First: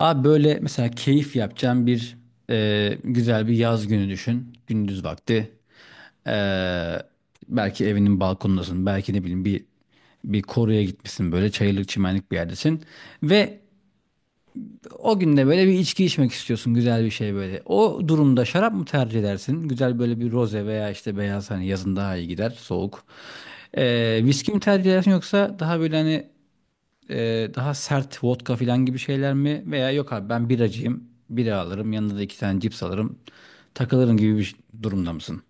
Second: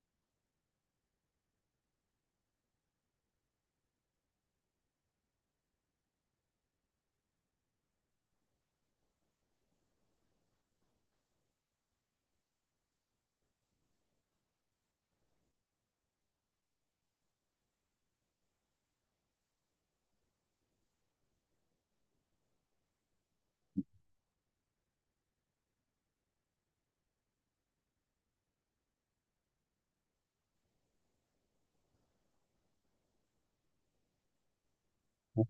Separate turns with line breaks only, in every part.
Abi böyle mesela keyif yapacağın bir güzel bir yaz günü düşün. Gündüz vakti. E, Belki evinin balkonundasın. Belki ne bileyim bir koruya gitmişsin böyle çayırlık çimenlik bir yerdesin. Ve o günde böyle bir içki içmek istiyorsun güzel bir şey böyle. O durumda şarap mı tercih edersin? Güzel böyle bir roze veya işte beyaz hani yazın daha iyi gider soğuk. E, Viski mi tercih edersin yoksa daha böyle hani daha sert vodka falan gibi şeyler mi? Veya yok abi ben biracıyım. Bira alırım. Yanında da iki tane cips alırım. Takılırım gibi bir durumda mısın?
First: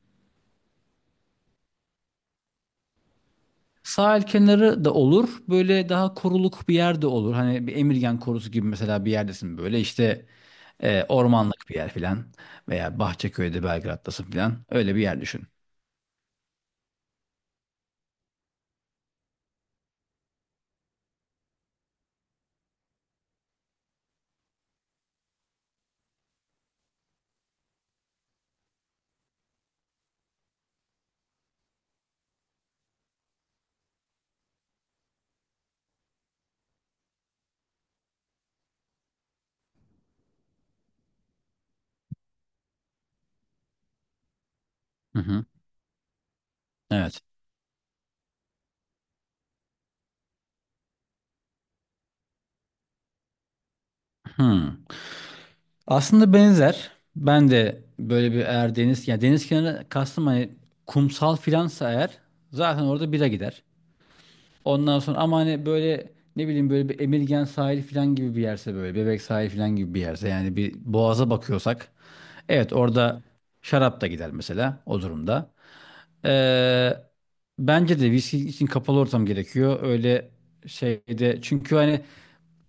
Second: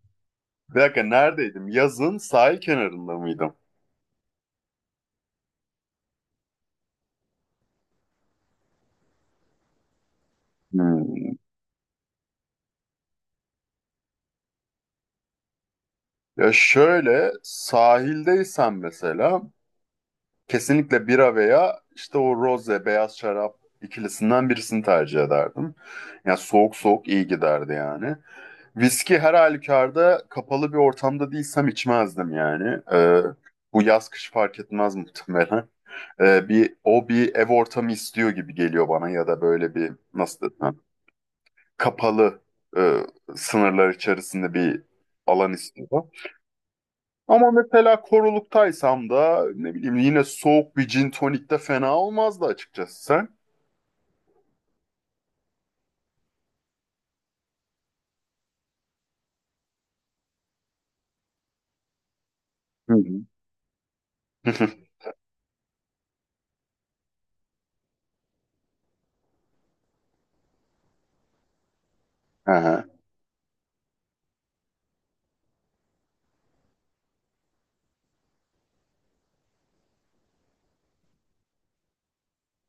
Bir dakika neredeydim? Yazın sahil kenarında mıydım?
Sahil kenarı da olur. Böyle daha koruluk bir yer de olur. Hani bir Emirgan korusu gibi mesela bir yerdesin böyle. İşte
Hmm.
ormanlık bir yer filan. Veya Bahçeköy'de Belgrad'dasın filan. Öyle bir yer düşün.
Ya şöyle sahildeysen mesela kesinlikle bira veya işte o roze beyaz şarap ikilisinden birisini tercih ederdim. Ya soğuk soğuk iyi giderdi yani. Viski her halükarda kapalı bir ortamda değilsem içmezdim yani. Bu yaz kış fark etmez muhtemelen. Bir ev ortamı istiyor gibi geliyor bana ya da böyle bir, nasıl desem, kapalı, e, sınırlar içerisinde bir
Hı hı.
alan istiyor.
Evet.
Ama mesela koruluktaysam da ne bileyim yine soğuk bir gin tonik de fena olmazdı, açıkçası sen.
Hı. Aslında benzer. Ben de böyle bir eğer deniz yani deniz kenarı kastım hani kumsal filansa eğer zaten
Hı
orada
hı.
bira gider. Ondan sonra ama hani böyle ne bileyim böyle bir Emirgan sahili filan gibi bir yerse böyle Bebek sahili filan gibi bir yerse yani bir boğaza bakıyorsak evet
Aha,
orada şarap da gider mesela o durumda. Ee, Bence de viski için kapalı ortam gerekiyor. Öyle şeyde çünkü hani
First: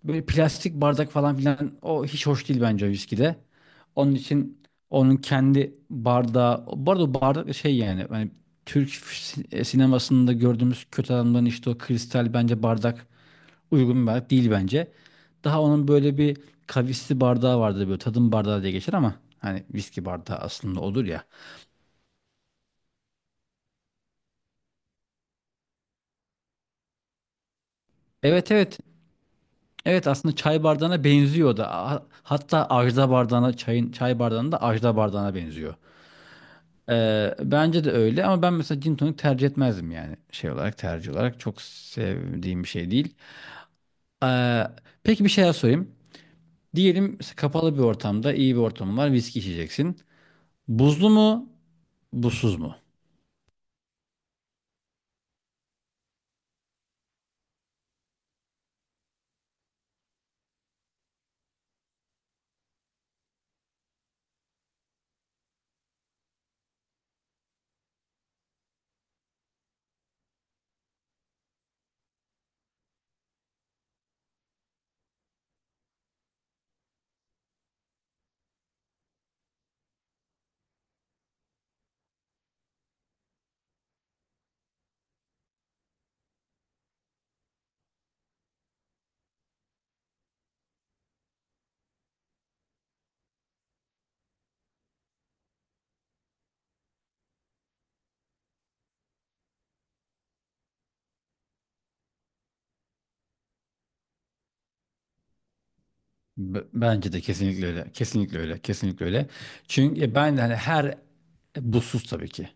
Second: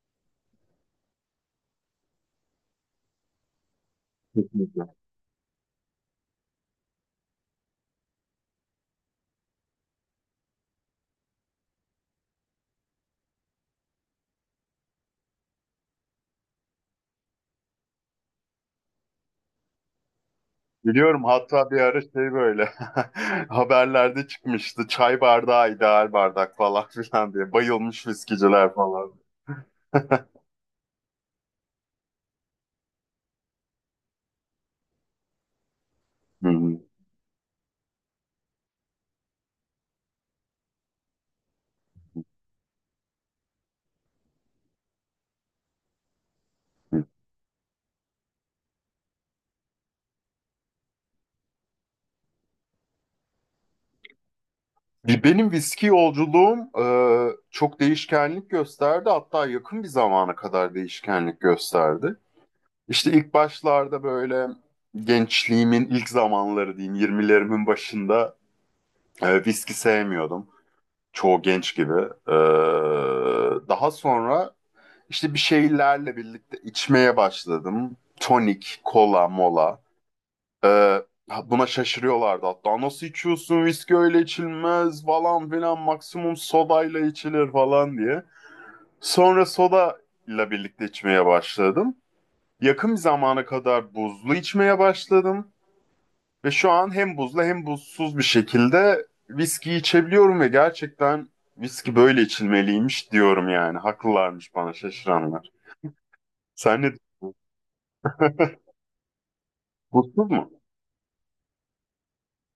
böyle plastik bardak falan filan o hiç hoş değil bence viskide. Onun için
kesinlikle.
onun kendi bardağı, bu arada o bardak da şey yani hani Türk sinemasında gördüğümüz kötü adamların işte o kristal bence bardak uygun bir bardak değil bence. Daha onun böyle bir kavisli bardağı vardı böyle tadım bardağı diye geçer ama hani viski bardağı aslında olur
Biliyorum,
ya.
hatta bir ara şey, böyle haberlerde çıkmıştı, çay bardağı ideal bardak falan filan diye bayılmış
Evet
viskiciler
evet.
falan.
Evet aslında çay bardağına benziyor da. Hatta ajda bardağına çay bardağına da ajda bardağına benziyor.
Hı
Bence de öyle ama ben mesela gin tonic tercih etmezdim yani şey olarak tercih olarak çok sevdiğim bir şey değil. Ee, peki bir şey daha sorayım.
hı.
Diyelim kapalı bir ortamda iyi bir ortam var viski içeceksin. Buzlu mu buzsuz mu?
Benim viski yolculuğum çok değişkenlik gösterdi. Hatta yakın bir zamana kadar değişkenlik gösterdi. İşte ilk başlarda böyle, gençliğimin ilk zamanları diyeyim, 20'lerimin başında viski sevmiyordum. Çoğu genç gibi. E, Daha sonra işte bir şeylerle birlikte içmeye başladım. Tonik, kola, mola. Ee, Buna şaşırıyorlardı hatta. Nasıl içiyorsun? Viski öyle içilmez falan filan. Maksimum sodayla içilir falan diye. Sonra soda ile birlikte içmeye başladım. Yakın bir zamana kadar buzlu içmeye başladım. Ve şu an hem buzlu hem buzsuz bir şekilde viski içebiliyorum ve gerçekten viski böyle içilmeliymiş diyorum yani. Haklılarmış bana şaşıranlar.
B-
Sen ne
bence de
düşünüyorsun?
kesinlikle öyle. Kesinlikle öyle. Kesinlikle öyle. Çünkü ya
Buzsuz
ben de
mu?
hani her buzsuz tabii ki.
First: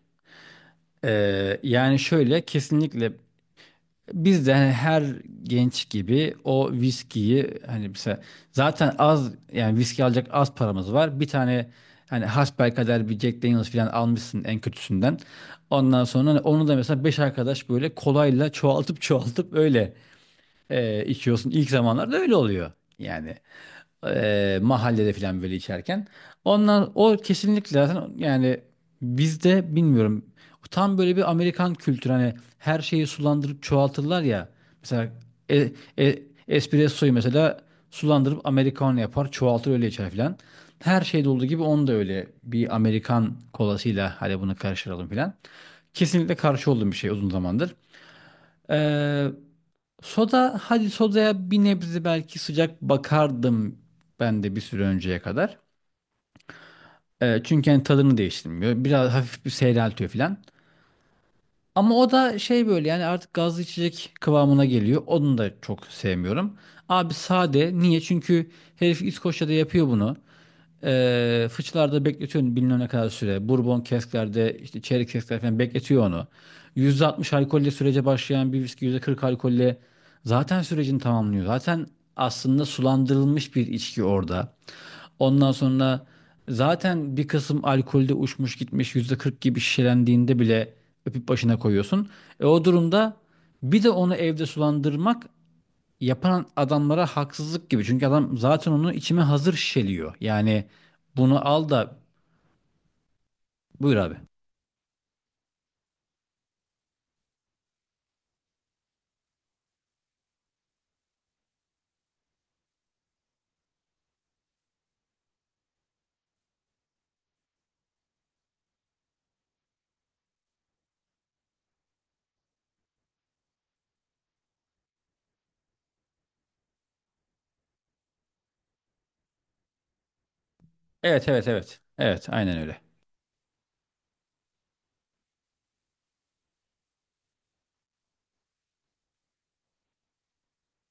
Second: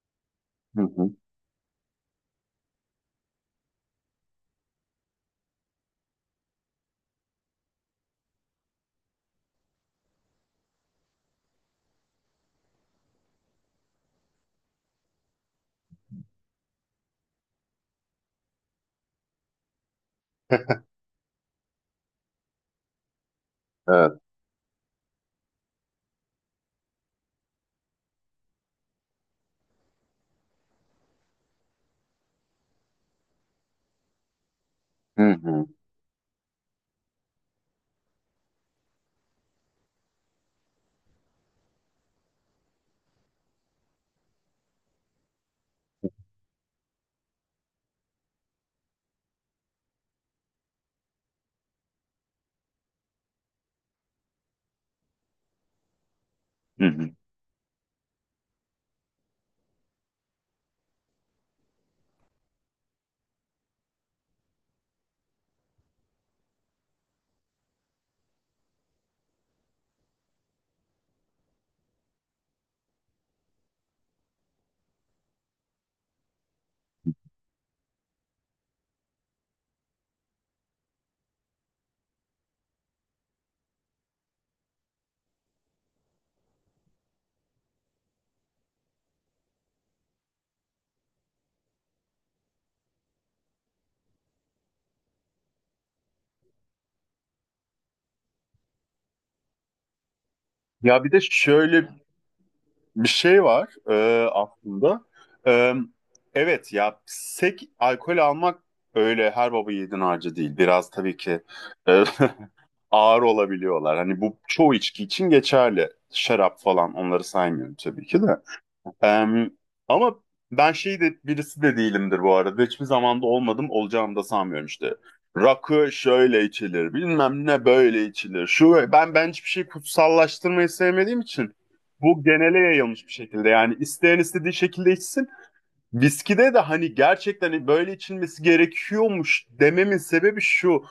Hı hı.
Yani şöyle kesinlikle biz de hani her genç gibi o viskiyi hani mesela zaten az yani viski alacak az paramız var. Bir tane hani hasbelkader bir Jack Daniel's falan almışsın en kötüsünden. Ondan sonra hani onu da mesela beş arkadaş böyle kolayla çoğaltıp çoğaltıp öyle içiyorsun. İlk zamanlarda öyle oluyor yani.
Evet.
Mahallede falan böyle içerken. Onlar o kesinlikle zaten yani bizde bilmiyorum tam böyle bir Amerikan kültürü hani her şeyi sulandırıp çoğaltırlar ya. Mesela
Hı hı.
e, e, espressoyu mesela sulandırıp Americano yapar çoğaltır öyle içer falan. Her şeyde olduğu gibi onu da öyle bir Amerikan kolasıyla hadi bunu karıştıralım falan. Kesinlikle karşı olduğum bir şey uzun zamandır. Soda, hadi sodaya bir nebze belki sıcak bakardım ben de bir süre önceye kadar.
Hı hı.
Çünkü hani tadını değiştirmiyor. Biraz hafif bir seyreltiyor falan. Ama o da şey böyle yani artık gazlı içecek kıvamına geliyor. Onu da çok sevmiyorum. Abi sade. Niye? Çünkü herif İskoçya'da yapıyor bunu. Fıçılarda bekletiyorsun bilmem ne kadar süre. Bourbon kesklerde işte çeyrek keskler falan bekletiyor onu. %60 alkolle sürece başlayan bir viski %40 alkolle zaten sürecini tamamlıyor. Zaten aslında sulandırılmış bir içki orada. Ondan sonra zaten bir kısım alkolde uçmuş gitmiş %40 gibi şişelendiğinde bile öpüp başına koyuyorsun. O durumda bir de onu evde sulandırmak yapan adamlara haksızlık gibi. Çünkü adam zaten onu içime hazır şişeliyor. Yani
Ya, bir de
bunu al
şöyle.
da
Bir şey var
buyur abi.
aslında. E, evet ya, sek alkol almak öyle her baba yiğidin harcı değil. Biraz tabii ki e, ağır olabiliyorlar. Hani bu çoğu içki için geçerli. Şarap falan, onları saymıyorum tabii ki de. Em, Ama ben şey de birisi de değilimdir bu arada. Hiçbir zamanda olmadım, olacağımı da sanmıyorum işte. Rakı şöyle içilir, bilmem ne böyle içilir. Şu, ben hiçbir şey kutsallaştırmayı sevmediğim
Evet evet
için
evet.
bu
Evet aynen
genele
öyle.
yayılmış bir şekilde. Yani isteyen istediği şekilde içsin. Viskide de hani gerçekten böyle içilmesi gerekiyormuş dememin sebebi şu.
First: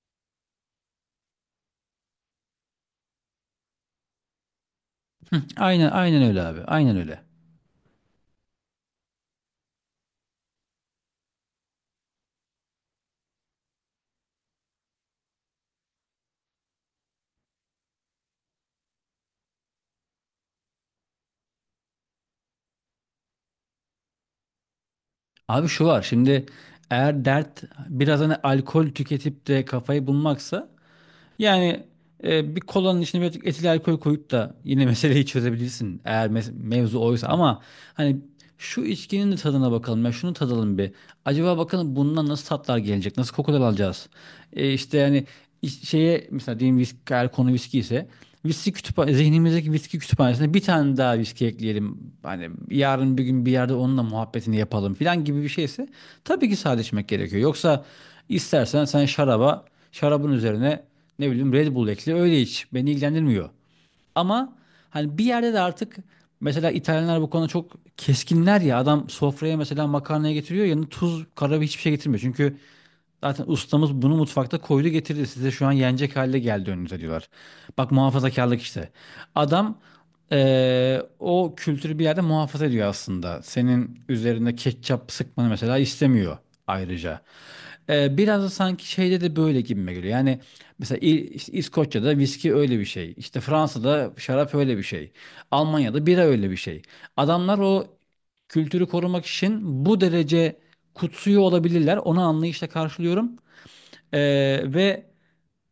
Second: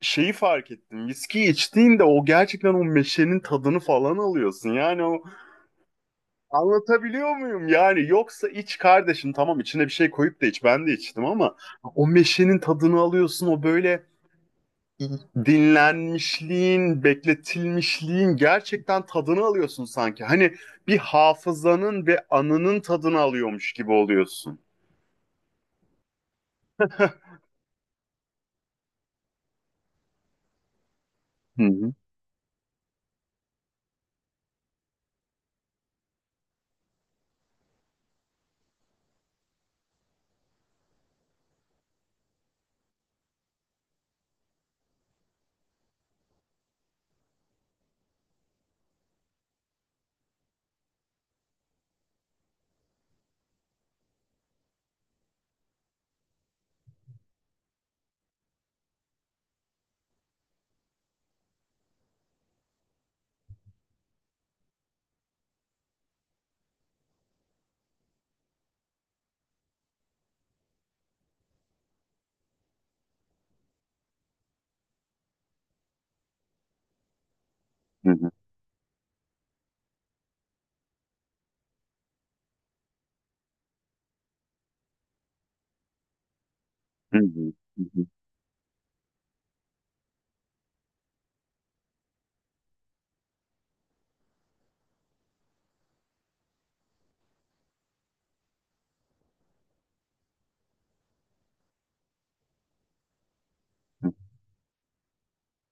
Şeyi fark ettim. Viski içtiğinde o gerçekten o meşenin tadını falan alıyorsun. Yani o.
Aynen aynen öyle abi. Aynen öyle.
Anlatabiliyor muyum? Yani yoksa, iç kardeşim, tamam, içine bir şey koyup da iç, ben de içtim, ama o meşenin tadını alıyorsun, o böyle dinlenmişliğin, bekletilmişliğin gerçekten tadını alıyorsun sanki. Hani bir hafızanın ve anının tadını alıyormuş gibi oluyorsun.
Abi şu var şimdi eğer dert biraz hani alkol tüketip de kafayı bulmaksa
Hı
yani
hı,
bir kolanın içine birazcık etil alkol koyup da yine meseleyi çözebilirsin eğer mevzu oysa ama hani şu içkinin de tadına bakalım ya şunu tadalım bir. Acaba bakalım bundan nasıl tatlar gelecek? Nasıl kokular alacağız? İşte yani şeye mesela diyelim viski, eğer konu viski ise viski kütüphane, zihnimizdeki viski kütüphanesine bir tane daha viski ekleyelim. Hani yarın bir gün bir yerde onunla muhabbetini yapalım filan gibi bir şeyse tabii ki sade içmek gerekiyor. Yoksa istersen sen şarabın üzerine ne bileyim Red Bull ekle öyle iç. Beni ilgilendirmiyor. Ama hani bir yerde de artık mesela İtalyanlar bu konuda çok keskinler ya. Adam sofraya mesela makarnaya getiriyor yanına tuz, karabiber hiçbir şey getirmiyor. Çünkü zaten ustamız bunu mutfakta koydu getirdi. Size şu an yenecek halde geldi önünüze diyorlar. Bak
hı hı,
muhafazakarlık işte. Adam o kültürü bir yerde muhafaza ediyor aslında. Senin üzerine ketçap sıkmanı mesela istemiyor
hı
ayrıca.
hı, hı hı,
Biraz da sanki şeyde de böyle gibime geliyor. Yani mesela işte İskoçya'da viski öyle bir şey. İşte Fransa'da şarap öyle bir şey. Almanya'da bira öyle bir şey. Adamlar o kültürü korumak için bu derece kutsuyor olabilirler. Onu anlayışla karşılıyorum.
hı.
Ee, ve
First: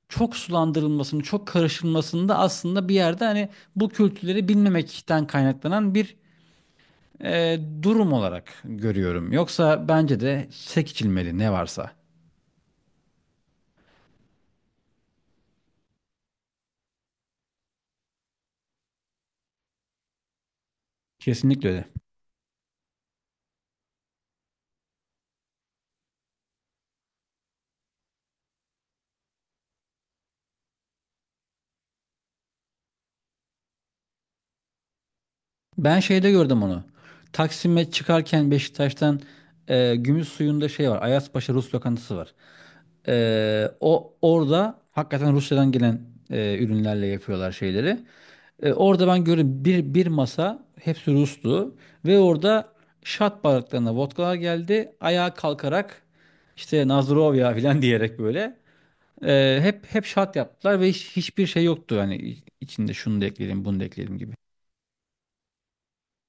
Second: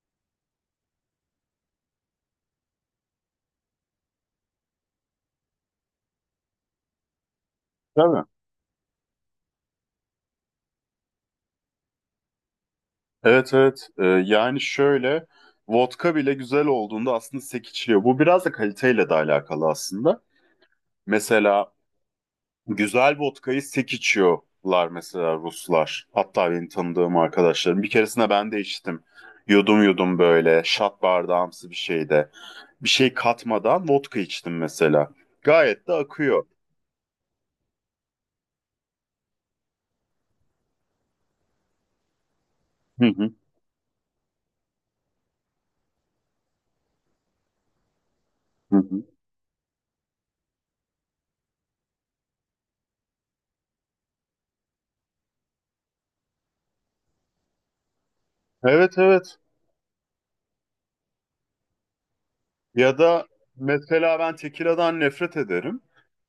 çok sulandırılmasını, çok karışılmasını da aslında bir yerde hani bu kültürleri bilmemekten kaynaklanan bir durum
Tabii.
olarak görüyorum. Yoksa bence de sek içilmeli ne varsa.
Evet, evet. Yani şöyle, vodka bile güzel olduğunda aslında sek içiliyor. Bu biraz da kaliteyle de alakalı aslında.
Kesinlikle
Mesela,
öyle.
güzel vodkayı sek içiyorlar mesela Ruslar. Hatta benim tanıdığım arkadaşlarım. Bir keresinde ben de içtim. Yudum yudum böyle şat bardağımsı bir şeyde. Bir şey katmadan vodka içtim mesela. Gayet de
Ben şeyde
akıyor.
gördüm onu. Taksim'e çıkarken Beşiktaş'tan Gümüş Suyu'nda şey var. Ayazpaşa Rus lokantası var.
Hı hı,
O orada hakikaten Rusya'dan gelen ürünlerle yapıyorlar şeyleri.
hı hı.
Orada ben gördüm bir masa hepsi Rus'tu ve orada şat bardaklarına vodkalar geldi. Ayağa kalkarak işte Nazırov ya falan diyerek böyle
Evet, evet.
hep hep şat yaptılar ve hiçbir şey yoktu hani içinde
Ya
şunu da
da
ekleyelim bunu da ekleyelim
mesela,
gibi.
ben tekiladan nefret ederim.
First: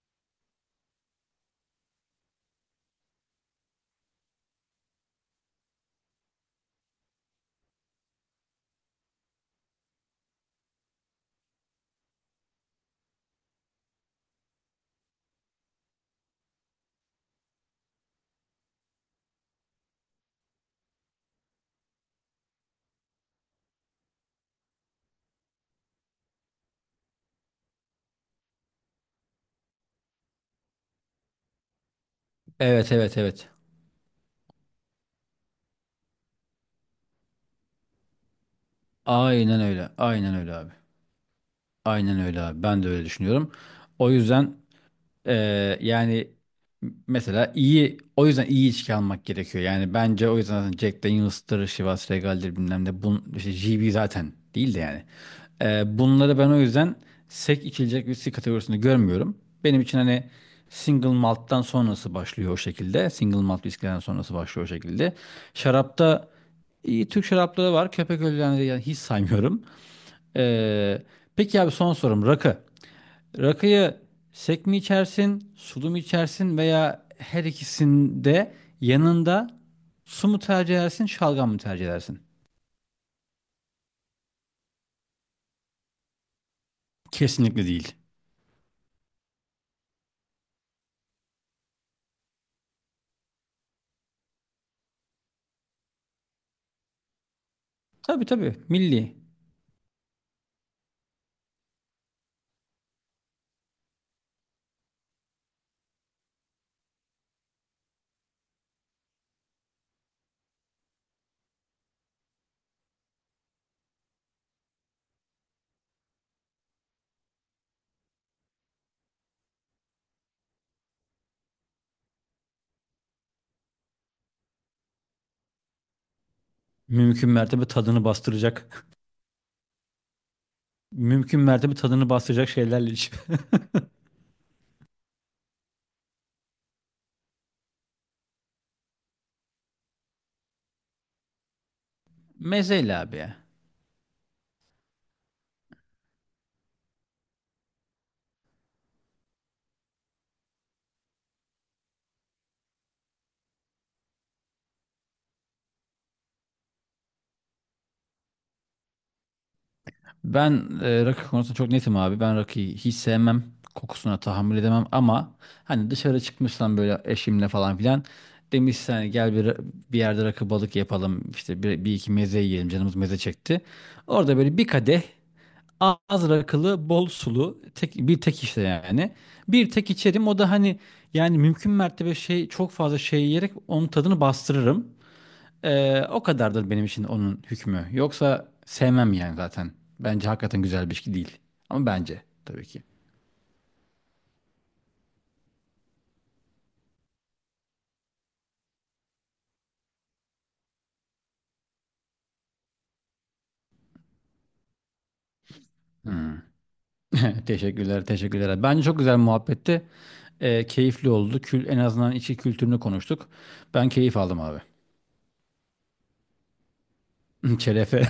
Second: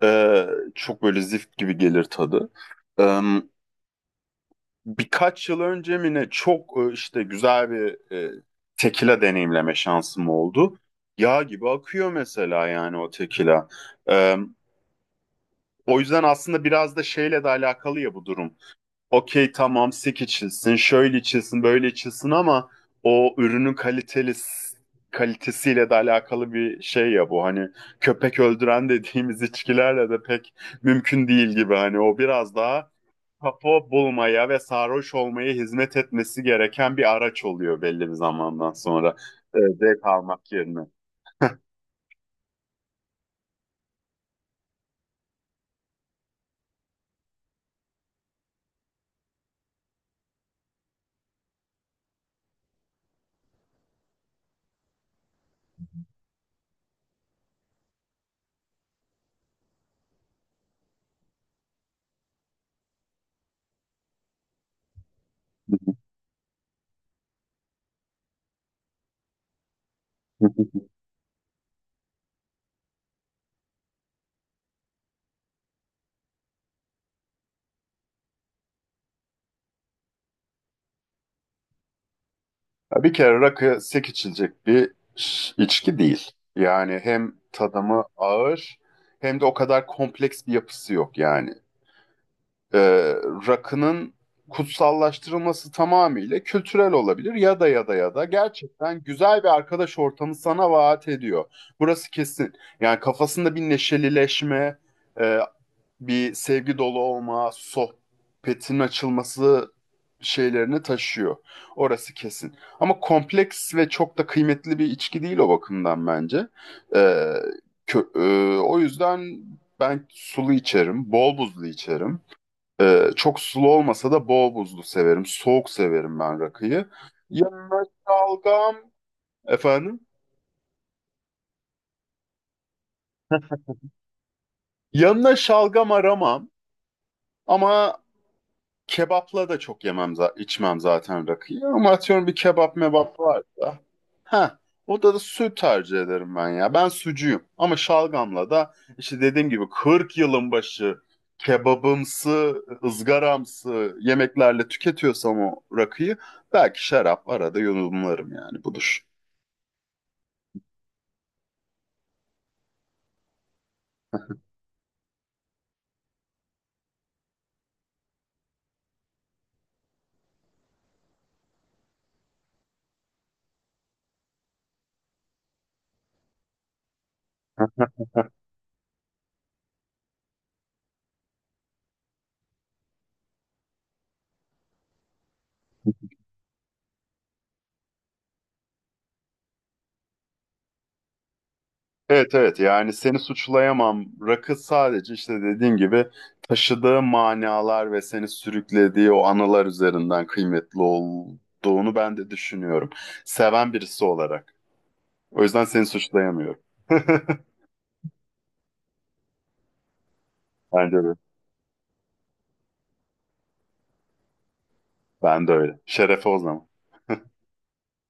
Ee, Çok böyle zift gibi gelir tadı. Ee, Birkaç yıl önce mi ne, çok işte güzel bir tekila deneyimleme şansım oldu. Yağ gibi akıyor mesela yani o tekila. E, O yüzden aslında biraz da şeyle de alakalı ya bu durum. Okey, tamam, sik içilsin, şöyle içilsin, böyle içilsin, ama o ürünün kalitesiyle de alakalı bir şey ya bu. Hani köpek öldüren dediğimiz içkilerle de pek mümkün değil gibi. Hani o biraz daha
Evet evet evet.
kafa bulmaya ve sarhoş olmaya hizmet etmesi gereken bir araç oluyor belli bir zamandan sonra.
Aynen öyle.
Zevk
Aynen
almak
öyle abi.
yerine.
Aynen öyle abi. Ben de öyle düşünüyorum. O yüzden yani mesela iyi o yüzden iyi içki almak gerekiyor. Yani bence o yüzden zaten Jack Daniels'tır, Chivas Regal'dir bilmem ne. İşte GB zaten değil de yani. Bunları ben o yüzden sek içilecek viski kategorisinde görmüyorum. Benim için hani single malt'tan sonrası başlıyor o şekilde. Single malt viskiden sonrası başlıyor o şekilde. Şarapta iyi Türk şarapları var. Köpek ölülerini yani hiç saymıyorum. Ee, peki abi son sorum rakı. Rakıyı sek mi içersin, sulu mu içersin veya her ikisinde yanında su mu tercih edersin, şalgam mı tercih edersin?
Ya, bir kere rakı sek içilecek bir içki değil. Yani hem
Kesinlikle değil.
tadımı ağır, hem de o kadar kompleks bir yapısı yok yani. e, Rakının kutsallaştırılması tamamıyla kültürel olabilir, ya da
Tabii tabii
gerçekten
milli.
güzel bir arkadaş ortamı sana vaat ediyor. Burası kesin. Yani kafasında bir neşelileşme, e, bir sevgi dolu olma, sohbetin açılması şeylerini taşıyor. Orası kesin. Ama kompleks ve çok da kıymetli bir içki değil o bakımdan bence. E, kö- O yüzden ben sulu içerim, bol buzlu içerim. Çok sulu olmasa da bol buzlu severim. Soğuk severim ben rakıyı.
Mümkün mertebe
Yanına
tadını
şalgam
bastıracak.
efendim.
Mümkün mertebe tadını bastıracak şeylerle iç.
Yanına şalgam aramam, ama kebapla da çok yemem, içmem zaten rakıyı. Ama atıyorum, bir kebap
Mezeyle abi
mebap
ya.
varsa. Ha, o da süt tercih ederim ben ya. Ben sucuyum. Ama şalgamla da işte dediğim gibi, 40 yılın başı kebabımsı, ızgaramsı yemeklerle tüketiyorsam o rakıyı, belki şarap arada yudumlarım yani, budur.
Ben rakı konusunda çok netim abi. Ben rakıyı hiç sevmem. Kokusuna tahammül edemem ama hani dışarı çıkmışsam böyle eşimle falan filan demişsen hani gel bir yerde rakı balık yapalım işte bir iki meze yiyelim canımız meze çekti. Orada böyle bir kadeh az rakılı bol sulu bir tek işte yani. Bir tek içerim o da hani yani mümkün mertebe şey çok fazla şey yiyerek onun tadını bastırırım. O kadardır benim için onun hükmü. Yoksa sevmem yani zaten. Bence hakikaten güzel bir ilişki değil. Ama bence
Evet, evet,
tabii ki.
yani seni suçlayamam. Rakı sadece işte dediğim gibi taşıdığı manalar ve seni sürüklediği o anılar üzerinden kıymetli olduğunu ben de düşünüyorum. Seven birisi olarak. O yüzden seni
Hmm.
suçlayamıyorum.
Teşekkürler, teşekkürler. Bence çok güzel muhabbetti.
Bence
Keyifli
de.
oldu. En azından içi kültürünü konuştuk. Ben keyif aldım abi.
Ben de öyle. Şerefe o zaman.
Şerefe,